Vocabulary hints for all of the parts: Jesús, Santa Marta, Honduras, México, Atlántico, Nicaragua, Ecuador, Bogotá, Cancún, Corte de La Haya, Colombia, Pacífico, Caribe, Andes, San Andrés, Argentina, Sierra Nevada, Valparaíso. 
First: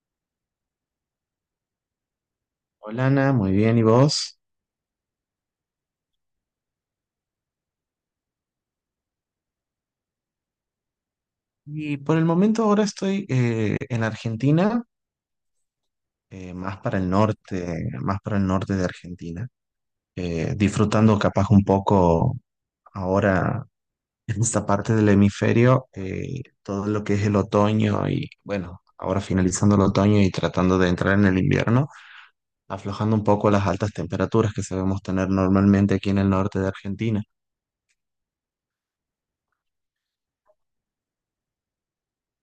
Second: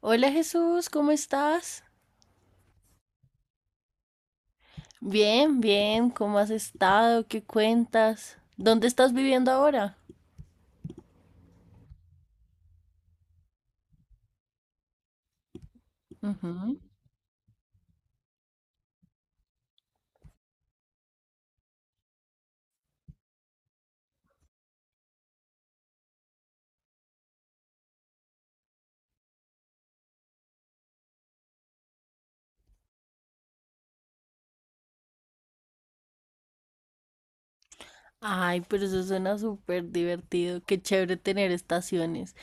Hola Jesús, ¿cómo estás? Hola Ana, muy bien, ¿y vos? Bien, bien, ¿cómo has estado? ¿Qué cuentas? ¿Dónde estás viviendo ahora? Y por el momento ahora estoy en Argentina, Ujú. más para el norte, más para el norte de Argentina, disfrutando capaz un poco ahora en esta parte del hemisferio, todo lo que es el otoño y bueno, ahora finalizando el otoño y tratando de entrar en el invierno, aflojando un poco las altas temperaturas que sabemos tener normalmente aquí en el norte de Argentina. Ay, pero eso suena súper divertido, qué chévere tener estaciones.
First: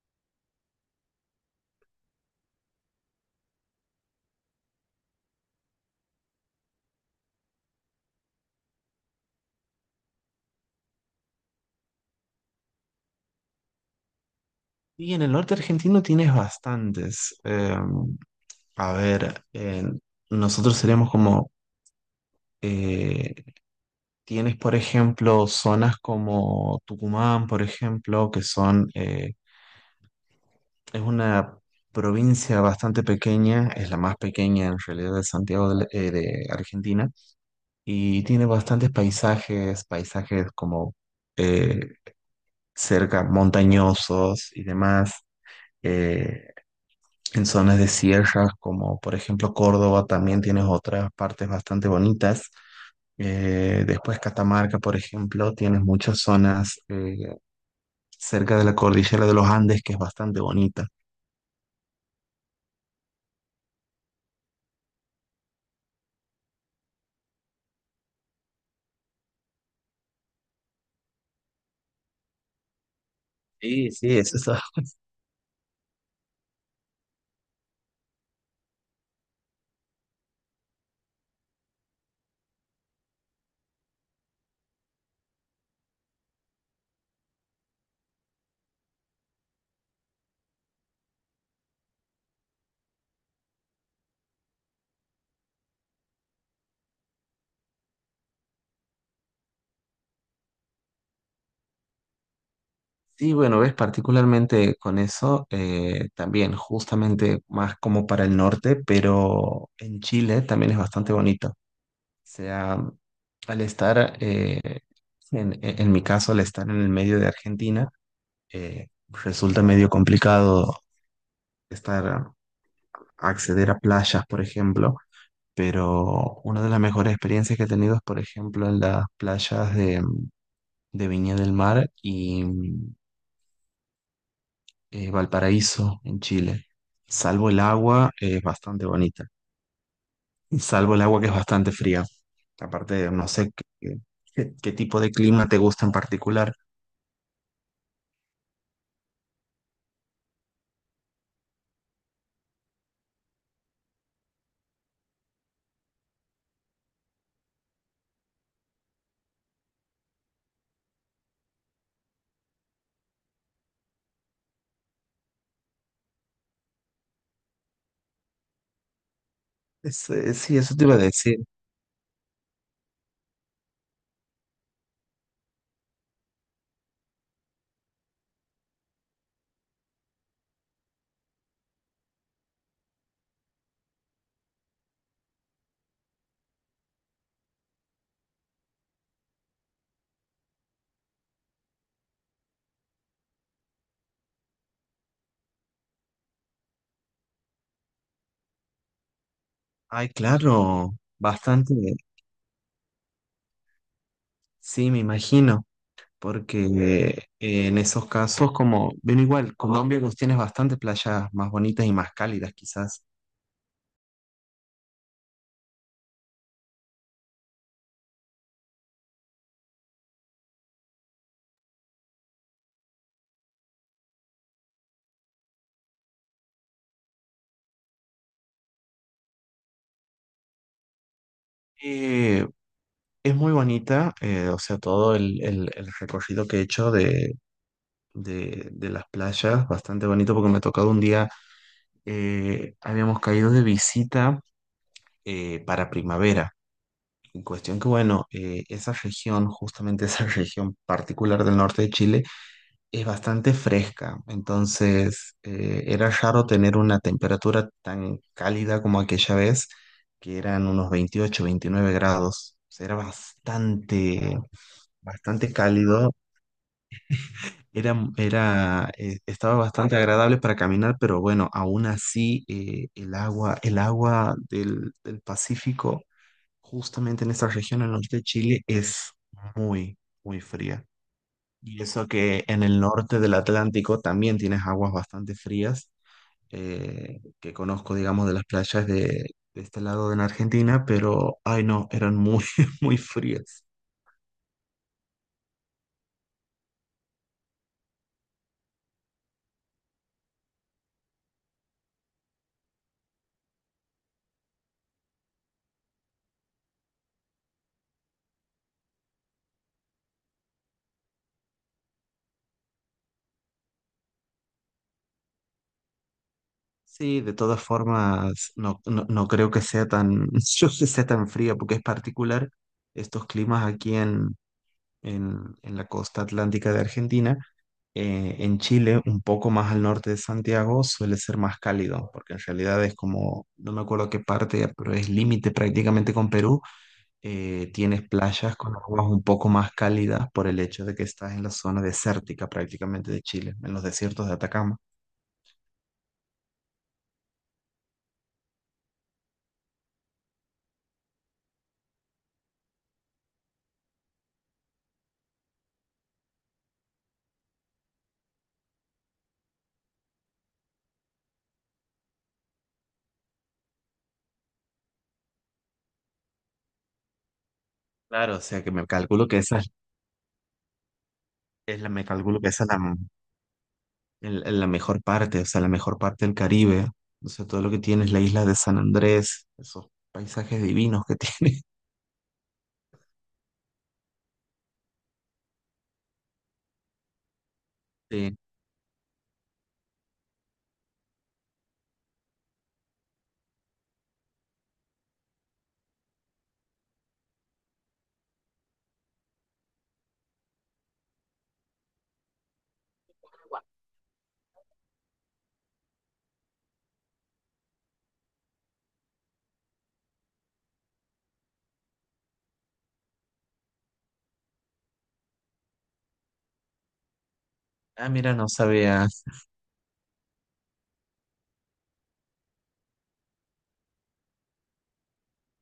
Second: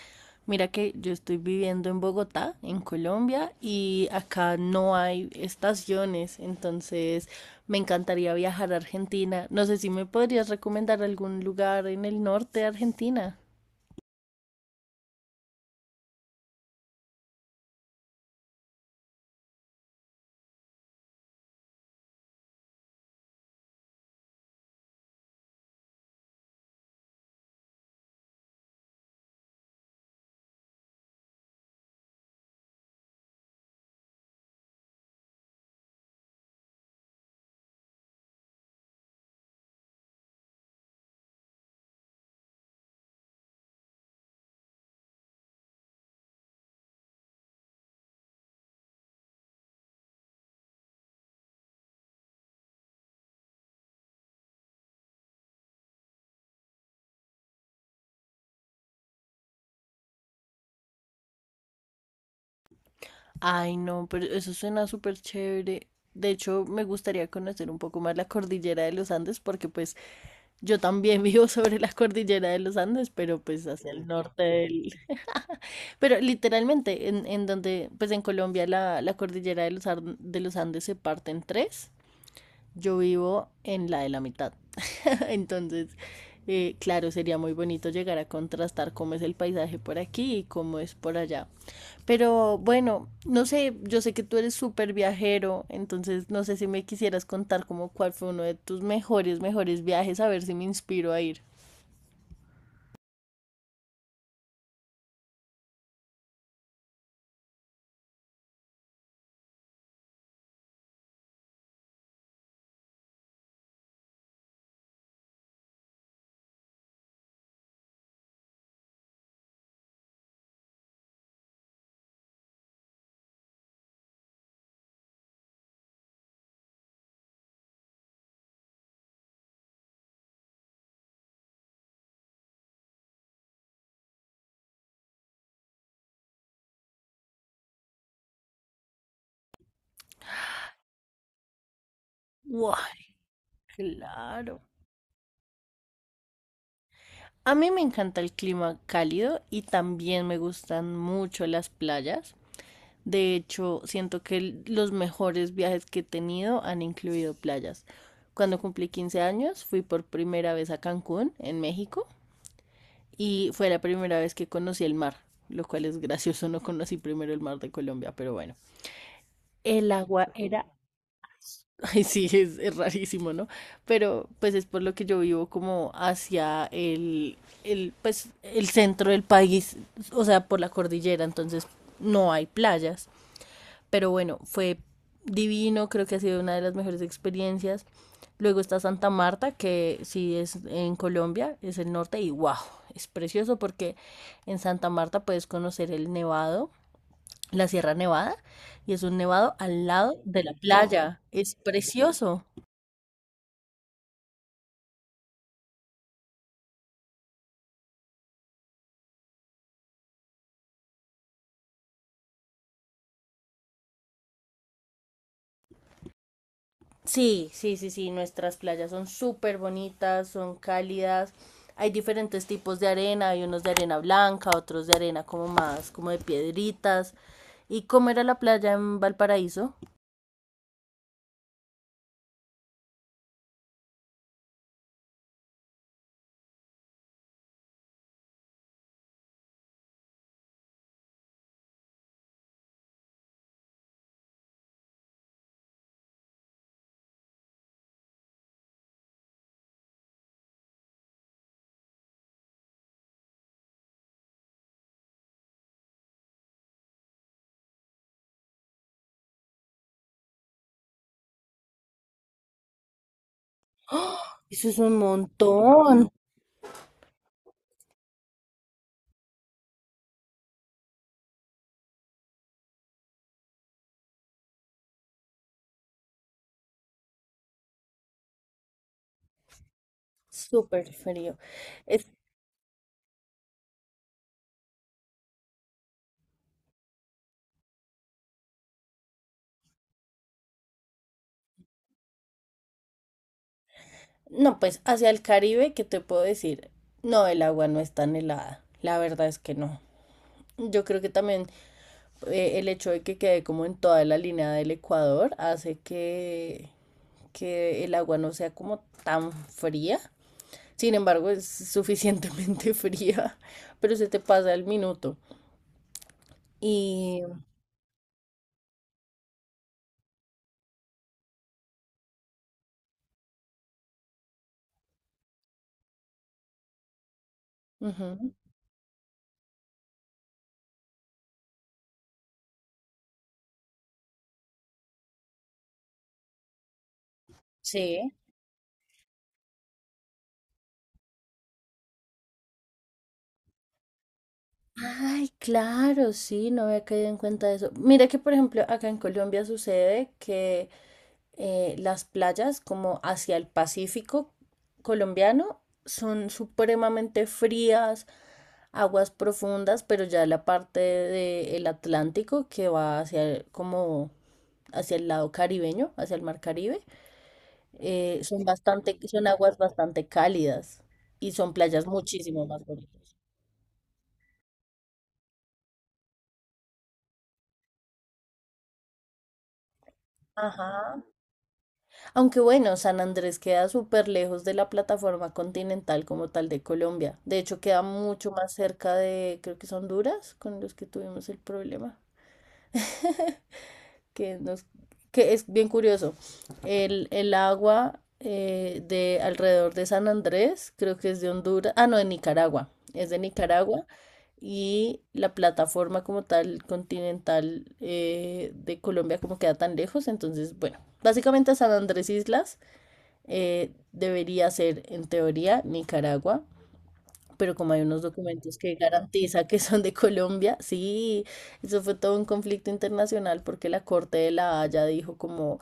Mira que yo estoy viviendo en Bogotá, en Colombia, y acá no hay estaciones, entonces me encantaría viajar a Argentina. No sé si me podrías recomendar algún lugar en el norte de Argentina. Y en el norte argentino tienes bastantes. A ver, nosotros seríamos como, eh, tienes por ejemplo zonas como Tucumán, por ejemplo, que son, es una provincia bastante pequeña, es la más pequeña en realidad de Argentina, y tiene bastantes paisajes, paisajes como eh, cerca montañosos y demás. Eh, En zonas de sierras, como por ejemplo Córdoba, también tienes otras partes bastante bonitas. Después Catamarca, por ejemplo, tienes muchas zonas cerca de la cordillera de los Andes que es bastante bonita. Ay, no, pero eso suena súper chévere. De hecho, me gustaría conocer un poco más la cordillera de los Andes, porque pues yo también vivo sobre la cordillera de los Andes, pero pues hacia Sí, el sí, sí, es norte eso. del... Pero literalmente, en donde, pues en Colombia la cordillera de los, de los Andes se parte en tres, yo vivo en la de la mitad. Entonces, claro, sería muy bonito llegar a contrastar cómo es el paisaje por aquí y cómo es por allá. Pero bueno, no sé, yo sé que tú eres súper viajero, entonces no sé si me quisieras contar como cuál fue uno de tus mejores viajes, a ver si me inspiro a ir. Sí, bueno, ves, particularmente con eso, también justamente más como para el norte, pero en Chile también es bastante bonito. O sea, al estar, eh, en mi caso, al estar en el medio de Argentina, resulta medio complicado estar, acceder a playas, por ejemplo, pero una de las mejores experiencias que he tenido es, por ejemplo, en de Viña del Mar y Valparaíso, en Chile. Salvo el agua, es bastante bonita. Salvo el agua que es bastante fría. Wow, Aparte, no sé qué, claro. qué tipo de clima te gusta en particular. A mí me encanta el clima cálido y también me gustan mucho las playas. De hecho, siento que los mejores viajes que he tenido han incluido playas. Cuando cumplí 15 años, fui por primera vez a Cancún, en México, y fue la primera vez que conocí el mar, lo cual es gracioso, no conocí primero el mar de Colombia, pero bueno. El Es, agua sí, era... eso te iba a decir. Ay, sí, es rarísimo, ¿no? Pero pues es por lo que yo vivo como hacia pues, el centro del país, o sea, por la cordillera, entonces no hay playas. Pero bueno, fue divino, creo que ha sido una de las mejores experiencias. Luego está Santa Marta, que sí es en Colombia, es el norte, y wow, es precioso porque en Santa Marta puedes conocer el nevado, la Sierra Nevada, y es un nevado al Ay, lado de la claro, playa. Es bastante. precioso. Sí, me imagino, porque en esos casos, como, ven igual, Colombia pues, tienes bastantes playas más bonitas y más cálidas quizás. Sí, sí, sí, sí, nuestras playas son súper bonitas, son cálidas. Hay diferentes tipos de arena, hay unos de arena blanca, otros de arena como más, como de piedritas. ¿Y cómo era la playa en Valparaíso? Eh, es muy bonita, o sea, el recorrido que he hecho de las playas, bastante bonito porque me ha tocado un día, habíamos caído de visita para primavera. En cuestión que, bueno, esa región, justamente esa región particular del norte de Chile, es bastante fresca, entonces era raro tener una temperatura tan cálida como aquella vez, que eran unos 28, 29 grados. O sea, era bastante, Eso es un bastante montón. cálido, estaba bastante agradable para caminar, pero bueno, aún así el agua del Pacífico, justamente en esta región al norte de Chile, es muy, muy fría. Súper frío. Y eso Es- que en el norte del Atlántico también tienes aguas bastante frías, que conozco, digamos, de de este lado en Argentina, pero, ay no, eran muy, muy frías. no, pues hacia el Caribe, ¿qué te puedo decir? No, el agua no es tan helada. La verdad es que no. Yo creo que también el hecho de que quede como en toda la línea del Ecuador hace que el agua no sea como tan fría. Sin embargo, es suficientemente fría, pero se te pasa el minuto. Sí, Y... de todas formas, no, no, no creo que sea tan, yo que sea tan fría, porque es particular estos climas aquí en la costa atlántica de Argentina. ujú, En Chile, un poco más al norte de Santiago, suele ser más cálido, porque en realidad es como, no me acuerdo qué parte, pero es límite prácticamente con Perú. Tienes sí. playas con aguas un poco más cálidas por el hecho de que estás en la zona desértica prácticamente de Chile, en los desiertos de Atacama. Ay, claro, sí, no había caído en cuenta de eso. Mira que, por ejemplo, acá en Colombia sucede que las playas como hacia el Pacífico colombiano son supremamente frías, aguas profundas, pero ya la parte del Atlántico que va hacia como hacia el lado caribeño, hacia el mar Caribe, Claro, o son sea que me bastante, son calculo que aguas esa bastante cálidas y son es playas la, me calculo muchísimo que más esa es bonitas. La mejor parte, o sea, la mejor parte del Caribe. O sea, todo lo que tienes, la isla de San Andrés, esos paisajes Ajá. divinos que tiene. Aunque bueno, San Andrés queda súper lejos de la plataforma continental como tal de Colombia. De hecho, queda mucho Sí. más cerca de, creo que es Honduras, con los que tuvimos el problema, que nos, que es bien curioso. El agua de alrededor de San Andrés, creo que es de Honduras, ah, no, de Nicaragua, es de Nicaragua. Y la plataforma como tal continental de Colombia como queda tan lejos, entonces, bueno, básicamente San Andrés Islas debería ser en teoría Nicaragua, pero como hay unos Ah, mira, no documentos que sabía. garantiza que son de Colombia, sí, eso fue todo un conflicto internacional porque la Corte de La Haya dijo como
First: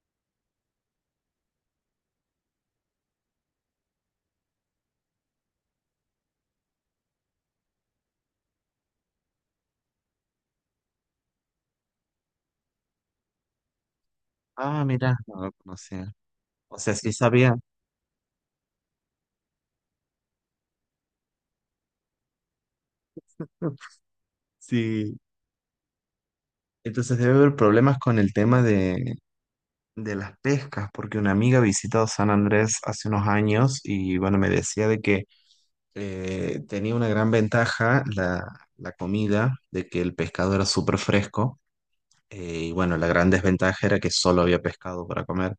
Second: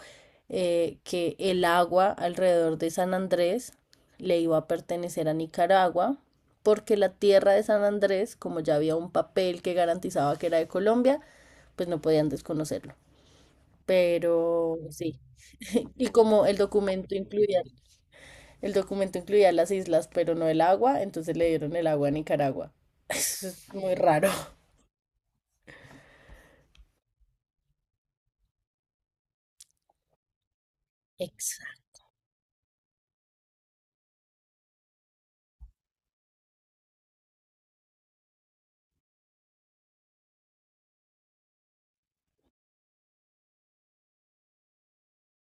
que el agua alrededor de San Andrés le iba a pertenecer a Nicaragua. Porque la tierra de San Andrés, como ya había un papel que garantizaba que era de Colombia, pues no podían desconocerlo. Pero Ah, mira, sí, no lo y conocía. como O sea, sí sabía. El documento incluía las islas, pero no el agua, entonces le dieron el agua a Nicaragua. Eso es muy raro. Sí. Entonces debe haber problemas con el tema de las pescas, porque una amiga Exacto. visitó San Andrés hace unos años y bueno, me decía de que tenía una gran ventaja la comida, de que el pescado era súper fresco. Eh, y bueno, la gran desventaja era que solo había pescado para comer,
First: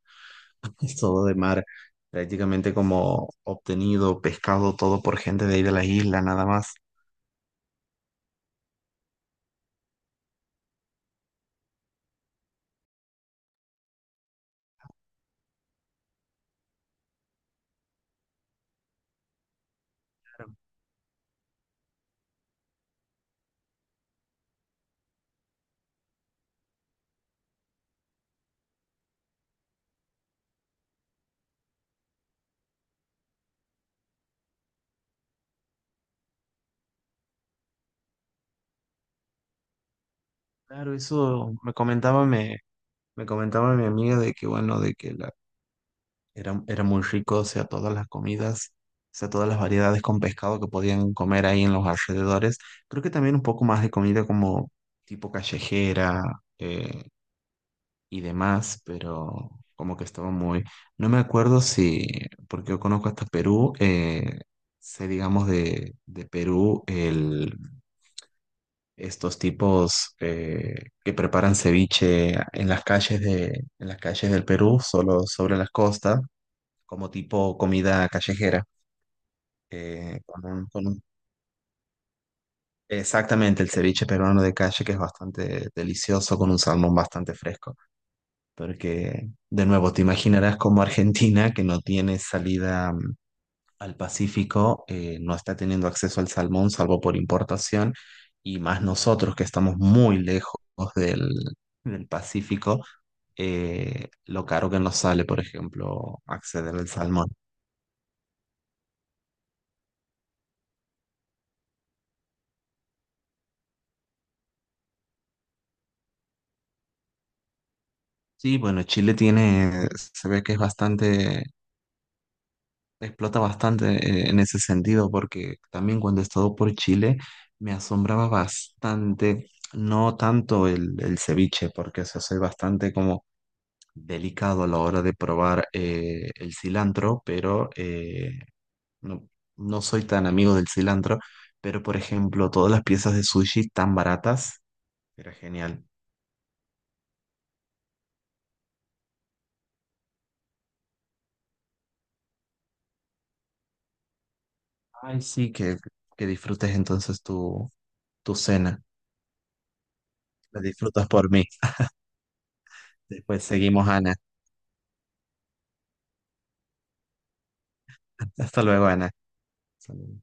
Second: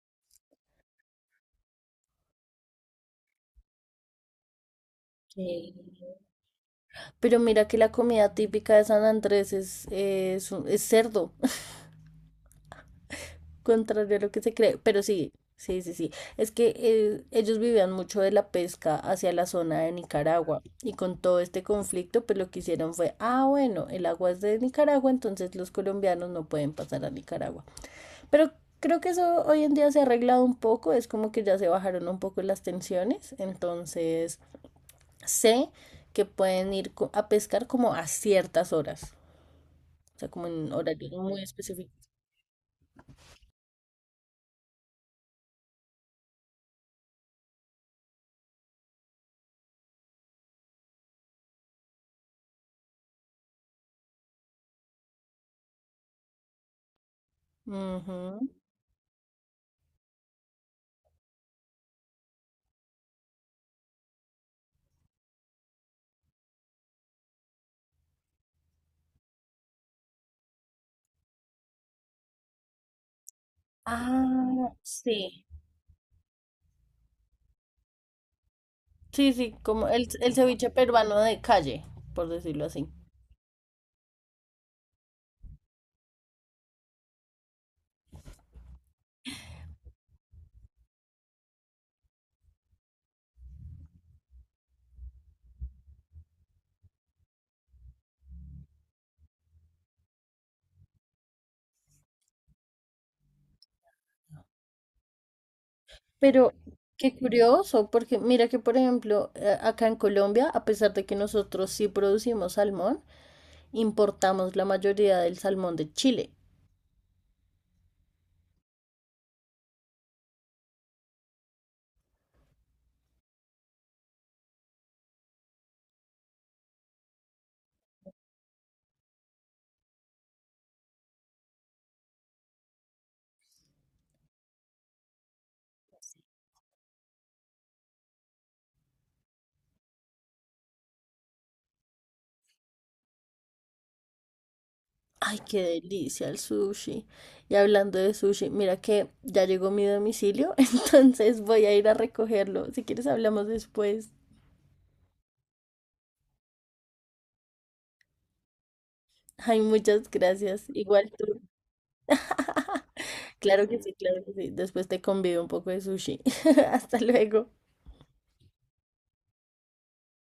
es todo de mar, prácticamente como obtenido pescado todo por gente de ahí de la isla, nada más. Pero mira que la comida típica de San Andrés es cerdo, contrario a lo que se cree. Pero sí, sí, sí, sí. Es que ellos vivían mucho de la pesca hacia la zona de Nicaragua. Y con todo este conflicto, pues lo que hicieron fue, ah, bueno, el agua es de Nicaragua, entonces los colombianos no pueden pasar a Nicaragua. Pero creo que eso hoy en día se ha arreglado un poco, es como que ya se bajaron un poco las tensiones, entonces sé que pueden ir a pescar como a ciertas horas, o sea, como en Claro, horarios muy eso me específicos. comentaba, me comentaba mi amiga de que bueno, era, era muy rico, o sea, todas las comidas, o sea, todas las variedades con pescado que podían comer ahí en los alrededores. Creo que también un poco más de comida como tipo callejera eh, y Ujú. demás, pero como que estaba muy... No me acuerdo si, porque yo conozco hasta Perú, sé digamos de Perú el... Estos tipos que preparan ceviche en en las calles del Ah, Perú, sí. solo sobre las costas, como tipo comida callejera. Sí, sí, como eh, el con un- ceviche con un- peruano de calle, por decirlo así. Exactamente el ceviche peruano de calle, que es bastante delicioso, con un salmón bastante fresco. Porque, de nuevo, te imaginarás como Argentina, que no tiene salida al Pacífico. No está teniendo acceso al salmón salvo por importación y más nosotros que estamos muy lejos del, del Pacífico, lo caro que nos sale, por ejemplo, Pero acceder al qué salmón. curioso, porque mira que, por ejemplo, acá en Colombia, a pesar de que nosotros sí producimos salmón, importamos la mayoría del salmón de Chile. Sí, bueno, Chile tiene, se ve que es bastante, explota bastante en ese sentido porque también cuando he estado por Chile me asombraba bastante. No tanto el ceviche, porque eso soy bastante como delicado a la hora de probar el cilantro, pero no, no soy tan amigo del cilantro, pero por ejemplo, todas las piezas de sushi tan baratas, era Ay, qué genial. delicia el sushi. Y hablando de sushi, mira que ya llegó mi domicilio, entonces voy a ir a recogerlo. Si quieres, hablamos después. Ay, sí, que disfrutes entonces tu cena. Ay, muchas La gracias. disfrutas Igual por tú. mí. Después Claro que seguimos, sí, Ana. claro que sí. Después te convido un poco de sushi. Hasta luego. Hasta luego, Ana. Hasta luego.